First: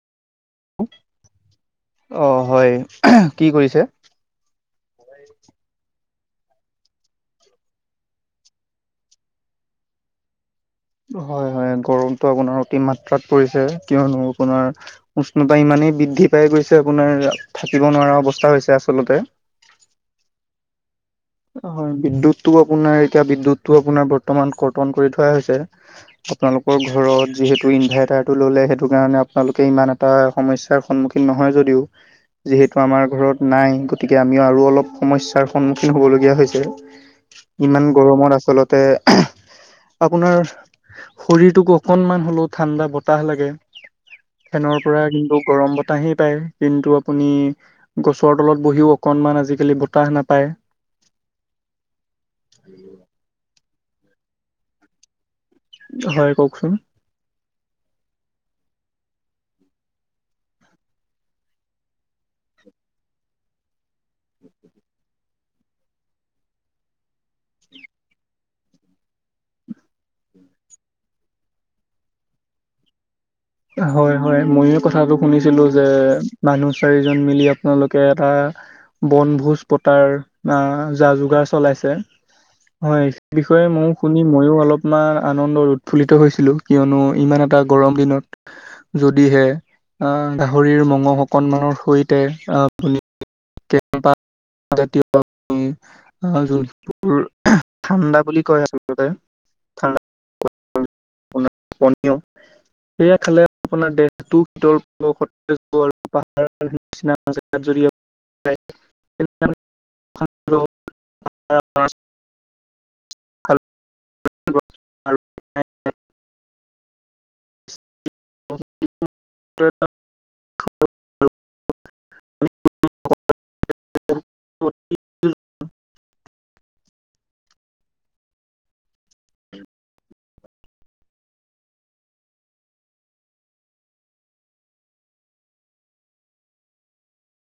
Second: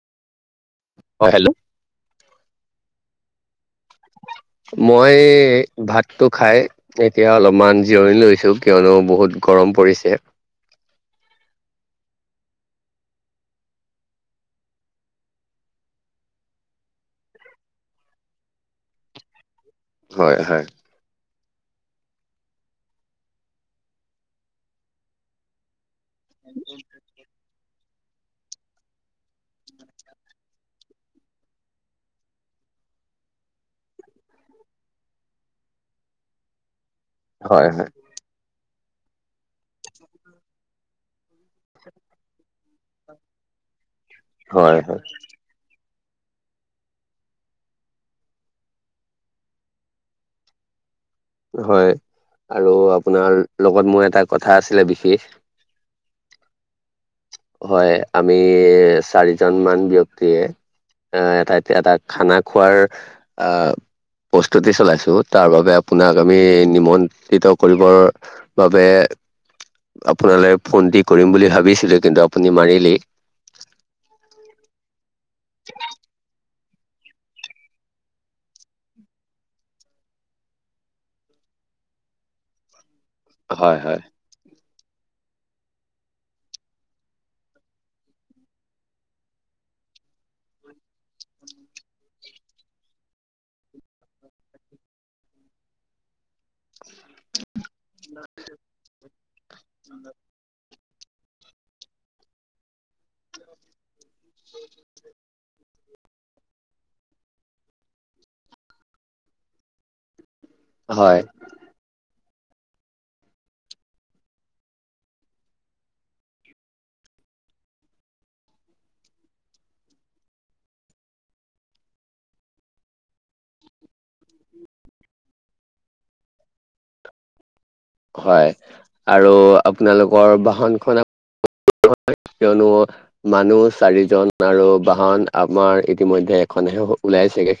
হয় হেল্ল'অ অ হয় কি কৰিছে? মই এই ভাতটো খাই এতিয়া অলপমান জিৰণি লৈছো কিয়নো বহুত গৰম পৰিছে। হয় হয় গৰমটো আপোনাৰ অতি মাত্ৰাত পৰিছে কিয়নো আপোনাৰ উষ্ণতা ইমানেই বৃদ্ধি পাই গৈছে আপোনাৰ থাকিব নোৱাৰা অৱস্থা হৈছে আচলতে। হয় হয়। হয় বিদ্যুতটো আপোনাৰ এতিয়া বিদ্যুতটো আপোনাৰ বৰ্তমান কৰ্তন কৰি থোৱাই হৈছে। আপোনালোকৰ ঘৰত যিহেতু ইনভাইৰ্টাৰ টো ললে সেইটো কাৰণে আপোনালোকে ইমান এটা সমস্যাৰ সন্মুখীন নহয় যদিওঁ যিহেতু আমাৰ ঘৰত নাই গতিকে আমিও আৰু অলপ সমস্যাৰ সন্মুখীন হ'বলগীয়া হৈছে হয়, ইমান হয়, গৰমত আচলতে আপোনাৰ শৰীৰটোক অকনমান হ'লেও ঠাণ্ডা বতাহ লাগে। ফেনৰ হয়, হয়, পৰা কিন্তু গৰম বতাহ বতাহেই পায় কিন্তু আপুনি গছৰ তলত বহিও অকণমান আজিকালি বতাহ নাপায়। হয় আৰু আপোনাৰ লগত মোৰ এটা কথা আছিলে বিশেষ। হয় কওকচোন হয় আমি চাৰিজন মান ব্যক্তিয়েই আহ এটা এতিয়া এটা খানা খোৱাৰ আহ প্ৰস্তুতি চলাইছো তাৰ বাবে আপোনাক আমি নিমন্ত্ৰিত কৰিবৰ বাবে আপোনালৈ ফোনটি কৰিম বুলি ভাবিছিলো কিন্তু আপুনি মাৰিলেই। হয় হয় ময়ো কথাটো শুনিছিলো যে মানুহ চাৰিজন মিলি আপোনালোকে এটা বনভোজ পতাৰ যা যোগাৰ চলাইছে হয়। বিষয়ে হয়, মইয়ো হয়। শুনি মইয়ো অলপমান আনন্দত উৎফুল্লিত হৈছিলোঁ কিয়নো ইমান এটা গৰম দিনত যদিহে আহ গাহৰিৰ মঙহ অকনমানৰ সৈতে আহ পুনি [inaudible] মোৰ ঠাণ্ডা বুলি কয় আচলতে ঠাণ্ডা। [inaudible] [inaudible] হয়। [inaudible] [inaudible] [inaudible] খালে হয় আৰু আপোনালোকৰ বাহন খনক [inaudible] কিয়নো মানুহ চাৰিজন আৰু বাহন আমাৰ ইতিমধ্যে এখনহে ওলাইছে গে।